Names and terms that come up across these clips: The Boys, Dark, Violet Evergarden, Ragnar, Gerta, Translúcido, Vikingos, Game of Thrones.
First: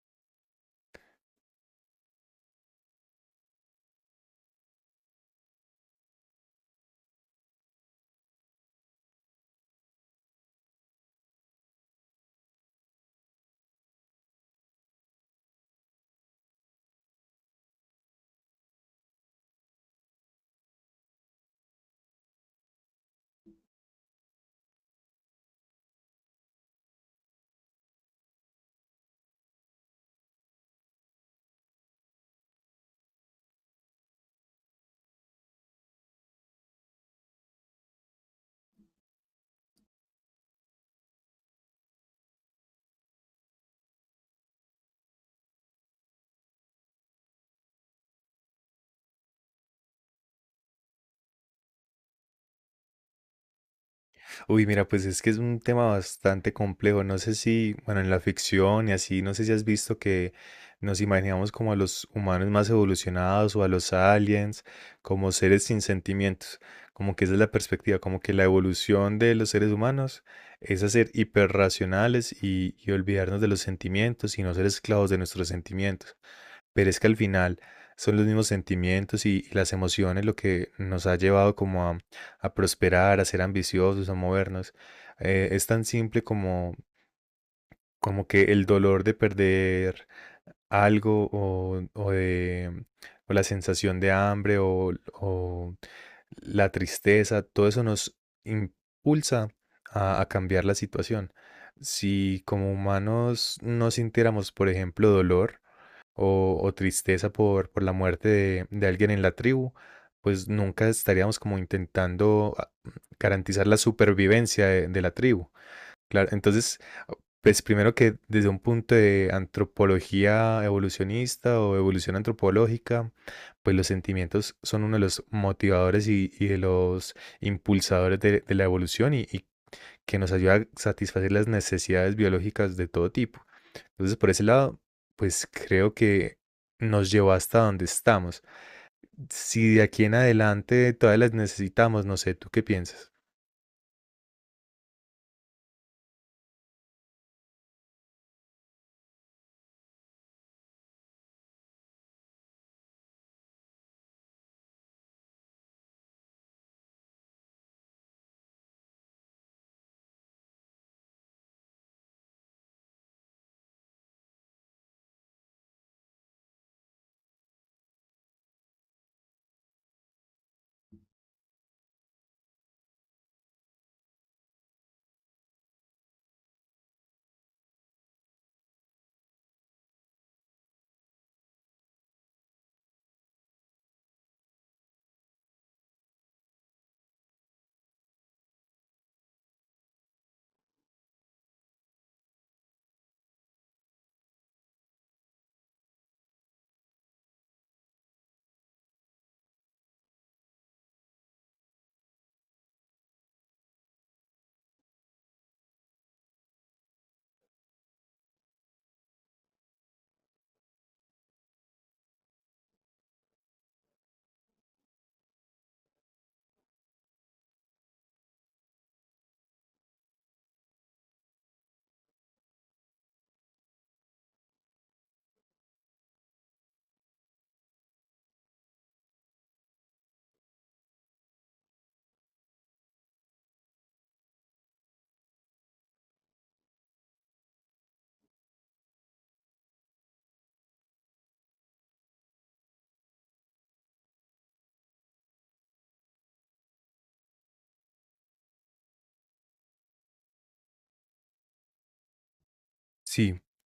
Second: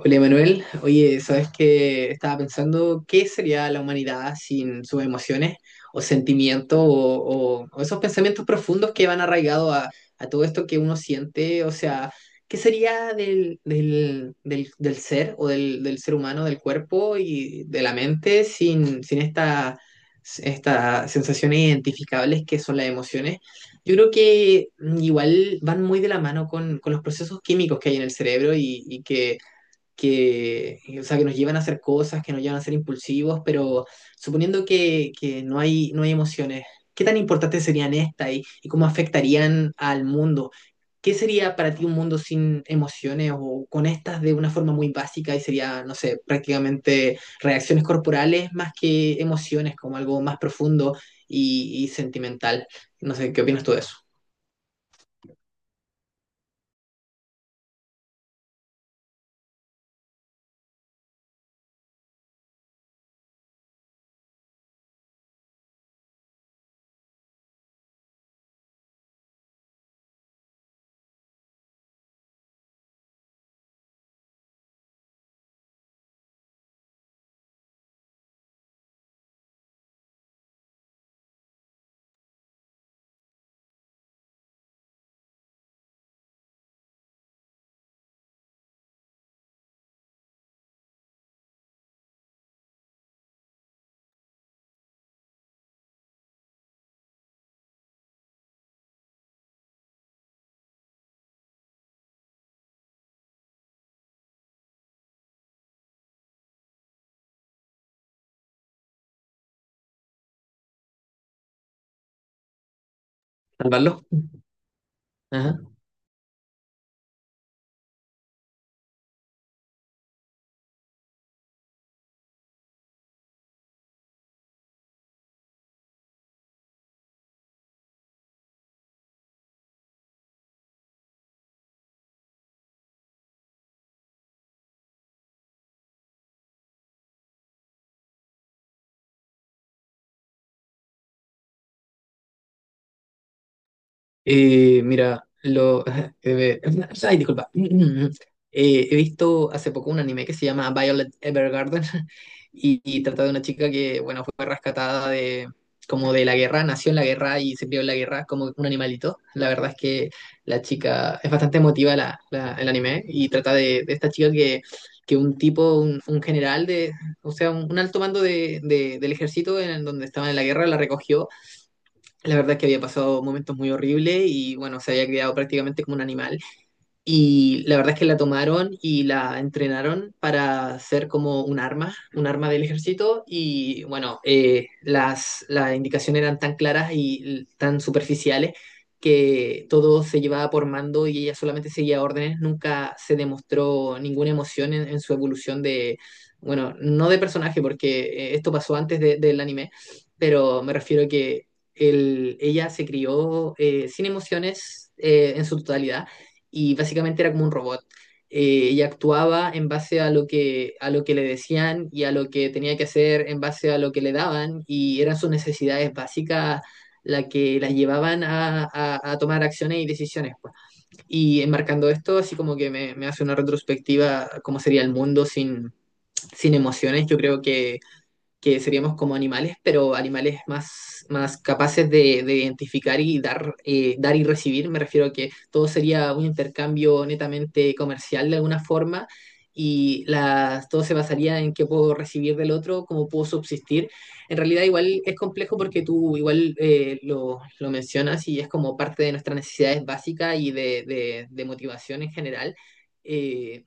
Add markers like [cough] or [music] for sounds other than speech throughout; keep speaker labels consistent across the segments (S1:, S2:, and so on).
S1: Hola Manuel, oye, sabes que estaba pensando qué sería la humanidad sin sus emociones o sentimientos o, o esos pensamientos profundos que van arraigados a todo esto que uno siente, o sea, qué sería del ser o del ser humano, del cuerpo y de la mente sin estas sensaciones identificables que son las emociones. Yo creo que igual van muy de la mano con los procesos químicos que hay en el cerebro y que, o sea, que nos llevan a hacer cosas, que nos llevan a ser impulsivos, pero suponiendo que no hay emociones, ¿qué tan importantes serían estas y cómo afectarían al mundo? ¿Qué sería para ti un mundo sin emociones o con estas de una forma muy básica y sería, no sé, prácticamente reacciones corporales más que emociones, como algo más profundo y sentimental? No sé, ¿qué opinas tú de eso?
S2: Uy, mira, pues es que es un tema bastante complejo. No sé si, bueno, en la ficción y así, no sé si has visto que nos imaginamos como a los humanos más evolucionados o a los aliens, como seres sin sentimientos. Como que esa es la perspectiva, como que la evolución de los seres humanos es hacer hiperracionales y olvidarnos de los sentimientos y no ser esclavos de nuestros sentimientos. Pero es que al final son los mismos sentimientos y las emociones lo que nos ha llevado como a prosperar, a ser ambiciosos, a movernos. Es tan simple como, como que el dolor de perder algo o la sensación de hambre o la tristeza, todo eso nos impulsa a cambiar la situación. Si como humanos no sintiéramos, por ejemplo, dolor, o tristeza por la muerte de alguien en la tribu, pues nunca estaríamos como intentando garantizar la
S1: ¿Salvarlo?
S2: supervivencia de la tribu.
S1: Ajá.
S2: Claro, entonces, pues primero que desde un punto de antropología evolucionista o evolución antropológica, pues los sentimientos son uno de los motivadores y de los impulsadores de la evolución y que nos ayuda a satisfacer las necesidades biológicas de todo tipo. Entonces, por ese lado, pues creo que nos llevó hasta donde estamos. Si de aquí en adelante todas las necesitamos, no sé, ¿tú qué piensas?
S1: Mira, lo. [laughs] eh, ay, disculpa. [clears throat] He visto hace poco un anime que se llama Violet Evergarden [laughs] y trata de una chica que, bueno, fue rescatada de como de la guerra, nació en la guerra y se crió en la guerra como un animalito. La verdad es que la chica es bastante emotiva el anime y trata de esta chica que un tipo, un general de, o sea, un alto mando del ejército en donde estaban en la guerra la recogió. La verdad es que había pasado momentos muy horribles y bueno, se había criado prácticamente como un animal. Y la verdad es que la tomaron y la entrenaron para ser como un arma del ejército. Y bueno, las indicaciones eran tan claras y tan superficiales que todo se llevaba por mando y ella solamente seguía órdenes. Nunca se demostró ninguna emoción en su evolución de, bueno, no de personaje, porque esto pasó antes del anime, pero me refiero a que ella se crió sin emociones en su totalidad y básicamente era como un robot. Ella actuaba en base a lo que le decían y a lo que tenía que hacer en base a lo que le daban y eran sus necesidades básicas las que las llevaban a tomar acciones y decisiones, pues. Y enmarcando esto, así como que me hace una retrospectiva, cómo sería el mundo sin emociones, yo creo que seríamos como animales, pero animales más capaces de identificar y dar, dar y recibir. Me refiero a que todo sería un intercambio netamente comercial de alguna forma y todo se basaría en qué puedo recibir del otro, cómo puedo subsistir. En realidad igual es complejo porque tú igual lo mencionas y es como parte de nuestras necesidades básicas y de motivación en general.
S2: Sí,
S1: Eh,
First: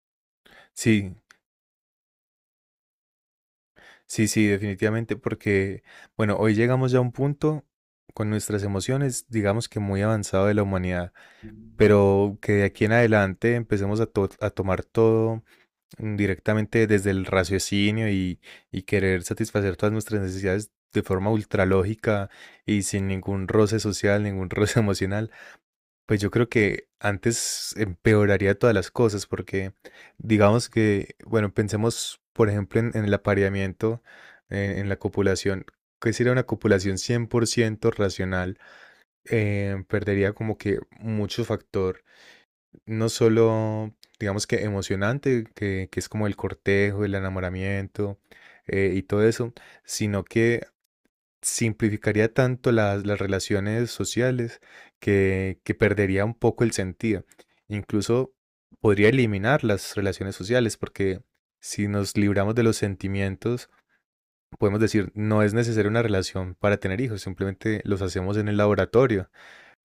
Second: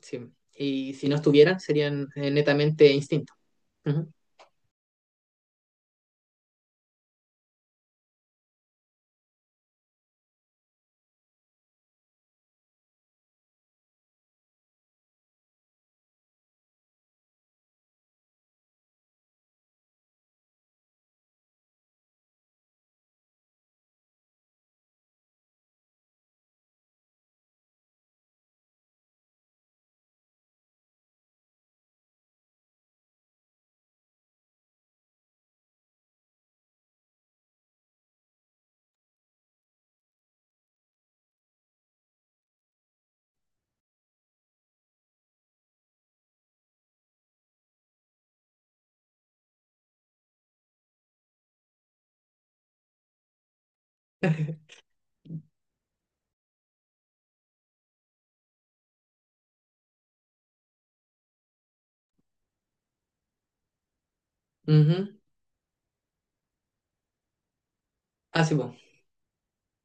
S1: sí. Y si
S2: sí,
S1: no estuvieran, serían netamente instintos. Ujú.
S2: sí, sí, definitivamente, porque, bueno, hoy llegamos ya a un punto con nuestras emociones, digamos que muy avanzado de la humanidad, pero que de aquí en adelante empecemos a, a tomar todo directamente desde el raciocinio y querer satisfacer todas nuestras necesidades de forma ultralógica y sin ningún roce social, ningún [laughs] roce emocional, pues yo creo que antes empeoraría todas las cosas porque digamos que, bueno, pensemos por ejemplo en el apareamiento, en la copulación, que sería una copulación 100 por ciento racional, perdería como que mucho factor no solo, digamos que emocionante, que es como el cortejo, el enamoramiento y todo eso, sino que simplificaría tanto las relaciones sociales que perdería un poco el sentido. Incluso podría eliminar las relaciones sociales porque si nos libramos de los sentimientos, podemos decir,
S1: Ujú.
S2: no es necesaria una relación para tener hijos, simplemente los hacemos
S1: Ah,
S2: en
S1: sí,
S2: el
S1: po.
S2: laboratorio,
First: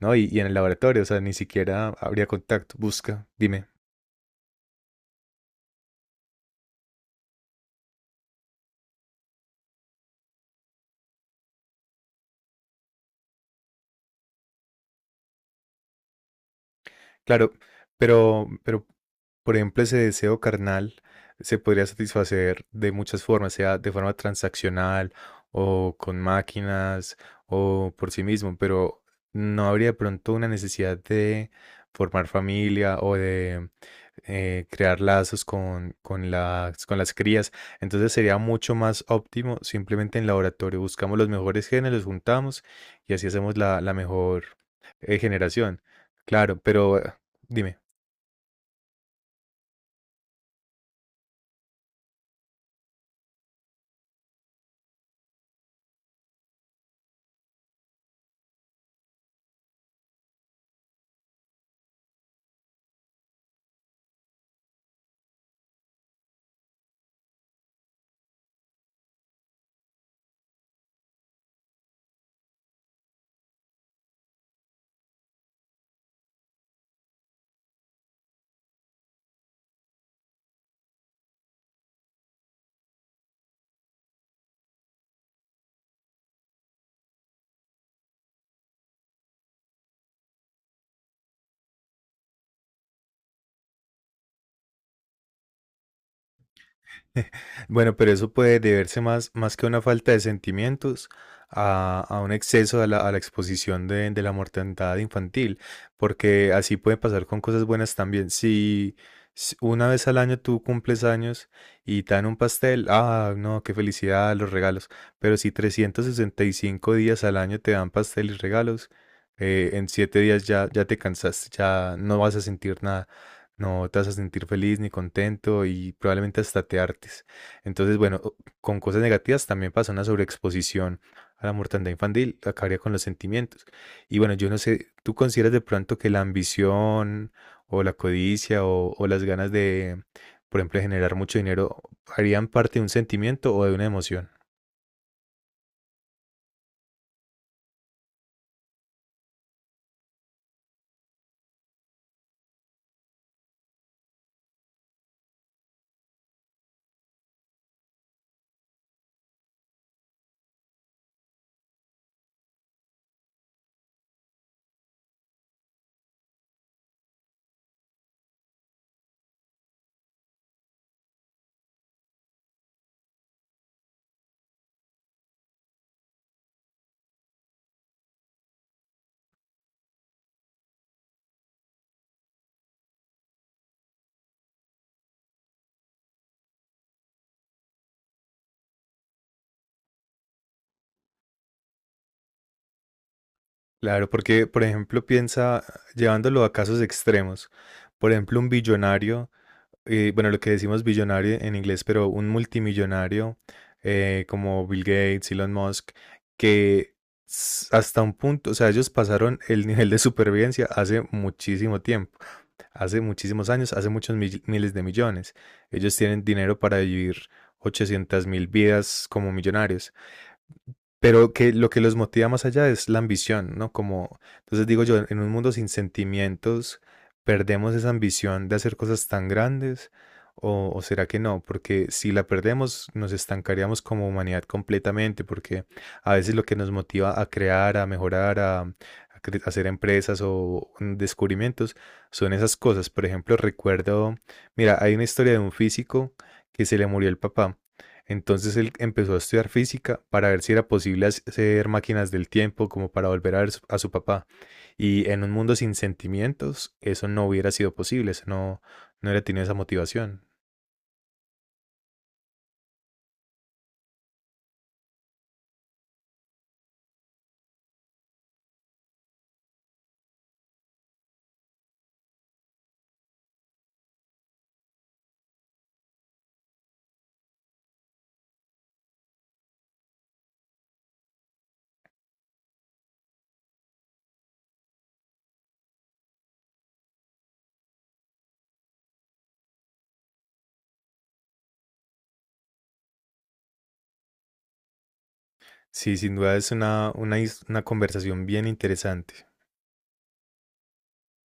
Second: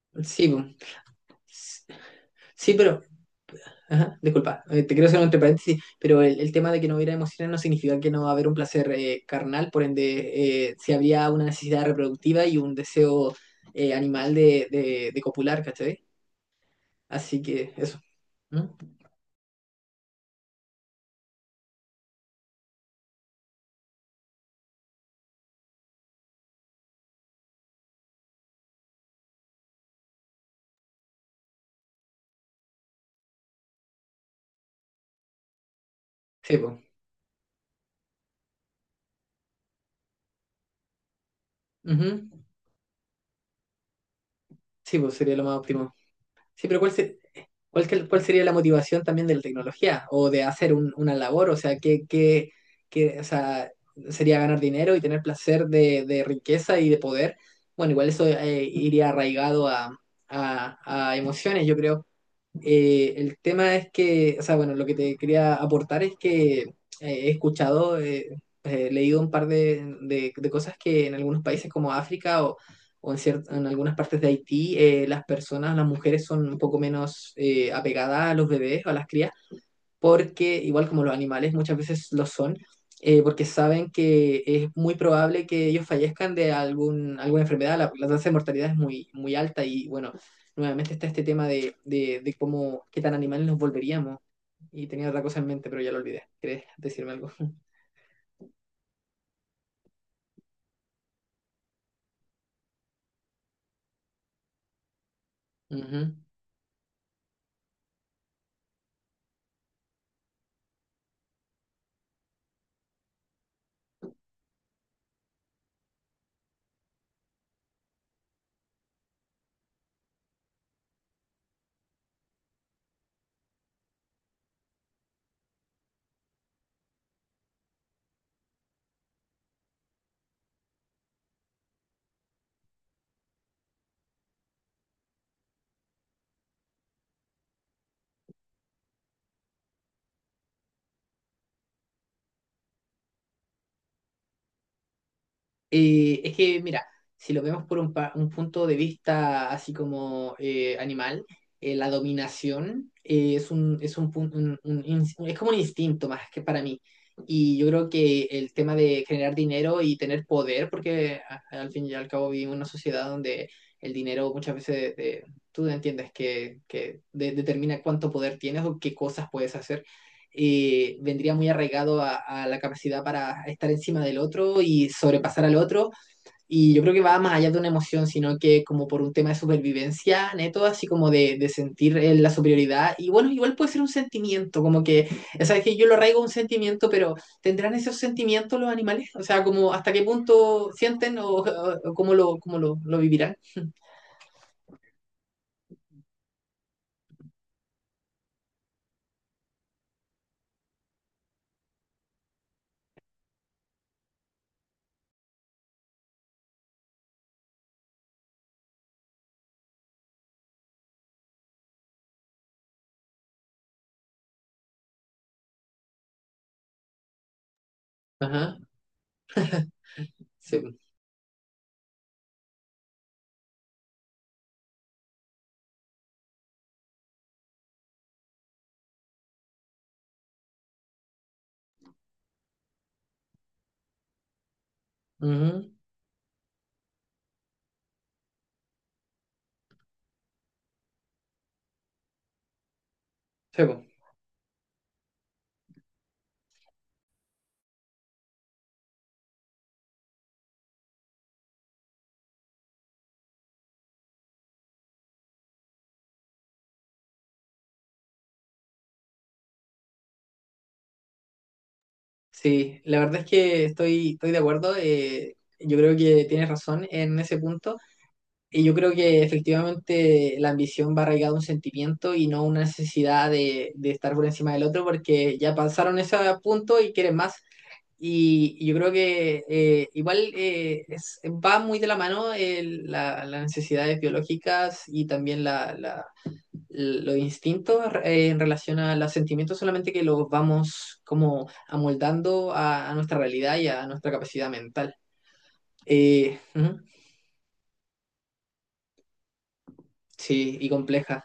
S2: ¿no? Y en
S1: Sí,
S2: el
S1: po.
S2: laboratorio, o sea, ni
S1: S-
S2: siquiera habría
S1: Sí,
S2: contacto.
S1: pero.
S2: Busca, dime.
S1: Ajá, disculpa, te quiero hacer un entre paréntesis, pero el tema de que no hubiera emociones no significa que no va a haber un placer carnal, por ende, si habría una necesidad reproductiva y un deseo animal de copular, ¿cachai? Así
S2: Claro,
S1: que eso.
S2: pero,
S1: ¿Mm?
S2: pero, por ejemplo, ese deseo carnal se podría satisfacer de muchas formas, sea de forma transaccional o con máquinas o por sí mismo, pero no habría de pronto una necesidad de formar familia o de crear lazos con,
S1: Sí, pues.
S2: con las crías. Entonces sería mucho más óptimo simplemente en laboratorio. Buscamos los mejores genes, los juntamos y así hacemos la, la mejor
S1: Sí, pues sería lo más
S2: generación.
S1: óptimo.
S2: Claro,
S1: Sí, pero ¿cuál,
S2: pero
S1: se-
S2: dime.
S1: cuál, que- cuál sería la motivación también de la tecnología o de hacer una labor? O sea, ¿ o sea, sería ganar dinero y tener placer de riqueza y de poder? Bueno, igual eso iría arraigado a emociones, yo creo. El tema es que, o sea, bueno, lo que te quería aportar es que he escuchado, he leído un par de cosas que en algunos países como África o en en algunas partes de Haití, las personas, las mujeres son un poco menos apegadas a los bebés o a las crías porque igual como los animales muchas veces lo son, porque saben que es muy probable que ellos fallezcan de algún, alguna enfermedad, la tasa de mortalidad es muy, muy alta y bueno, nuevamente está este tema de cómo, qué tan animales nos volveríamos. Y tenía otra cosa en mente, pero ya lo olvidé. ¿Querés decirme
S2: [laughs]
S1: algo? [laughs]
S2: Bueno, pero eso puede deberse más, más que a una falta de sentimientos, a un exceso a la exposición de la mortandad infantil,
S1: Ujú.
S2: porque así puede pasar con cosas buenas también. Si, una vez al año tú cumples años y te dan un pastel, ah, no, qué felicidad, los regalos, pero si 365 días al año te dan pastel y regalos, en 7 días ya te cansaste, ya no vas a sentir nada. No te vas a sentir feliz ni contento y probablemente hasta te hartes. Entonces, bueno, o- con cosas negativas también pasa una sobreexposición a la mortandad infantil, acabaría con los sentimientos. Y bueno, yo no sé, ¿tú consideras de pronto que la ambición o la codicia o las ganas de, por ejemplo, de generar mucho dinero harían parte de un sentimiento o de una emoción?
S1: Es que, mira, si lo vemos por un punto de vista así como animal, la dominación es como un instinto más que para mí. Y yo creo que el tema de generar dinero y tener poder, porque al fin y al cabo vivimos en una sociedad donde el dinero muchas veces tú entiendes que determina cuánto poder tienes o qué cosas puedes hacer vendría muy arraigado a la capacidad para estar encima del otro y sobrepasar al otro. Y yo creo que va más allá de una emoción, sino que como por un tema de supervivencia, neto, así como de sentir la superioridad. Y bueno, igual puede ser un sentimiento, como que, sabes que yo lo arraigo a un sentimiento, pero ¿tendrán esos sentimientos los animales? O sea, como hasta qué punto sienten o cómo, cómo lo vivirán. [laughs]
S2: Claro, porque, por ejemplo, piensa llevándolo a casos extremos. Por ejemplo, un billonario bueno, lo que decimos billonario en inglés, pero un multimillonario como Bill Gates, Elon Musk, que hasta un punto, o sea, ellos pasaron el nivel de supervivencia hace muchísimo tiempo, hace muchísimos años, hace muchos miles de millones. Ellos tienen dinero para vivir 800 mil
S1: Ajá,
S2: vidas como millonarios.
S1: sí.
S2: Pero que lo que los motiva más allá es la ambición, ¿no? Como, entonces digo yo, en un mundo sin sentimientos, ¿perdemos esa ambición de hacer cosas tan grandes? O será que no? Porque si la perdemos, nos estancaríamos como humanidad completamente, porque
S1: Ujú.
S2: a veces lo que nos motiva a crear, a mejorar, a, a hacer empresas o descubrimientos, son esas cosas. Por ejemplo,
S1: Sí,
S2: recuerdo, mira, hay una historia de un físico que se le murió el papá. Entonces él empezó a estudiar física para ver si era posible hacer máquinas del tiempo como para volver a ver a su papá. Y en un mundo sin sentimientos, eso no hubiera sido posible, eso no, no hubiera tenido esa motivación.
S1: sí, la verdad es que estoy de acuerdo. Yo creo que tienes razón en ese punto. Y yo creo que efectivamente la ambición va arraigada a un sentimiento y no una necesidad de estar por encima del otro porque ya pasaron ese punto y quieren más. Y yo creo que igual va muy de la mano las necesidades biológicas y también los instintos en relación a los sentimientos solamente que los vamos como amoldando a nuestra realidad y a nuestra capacidad mental.
S2: Sí, sin duda es
S1: Ujú,
S2: una, una conversación bien interesante.
S1: sí, y compleja.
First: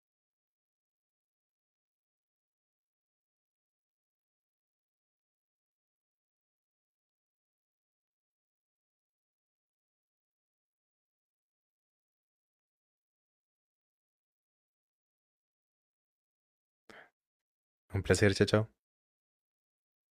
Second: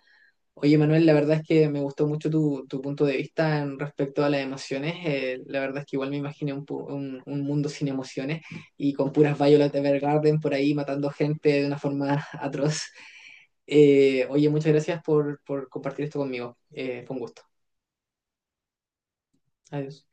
S1: Oye, Manuel, la verdad es que me gustó mucho tu punto de vista en respecto a las emociones. La verdad es que igual me imaginé un mundo sin emociones y con puras Violet Evergarden por ahí matando gente de una forma [laughs] atroz. Oye, muchas gracias por compartir esto conmigo. Fue un gusto.
S2: Un placer, chao, chao.
S1: Adiós.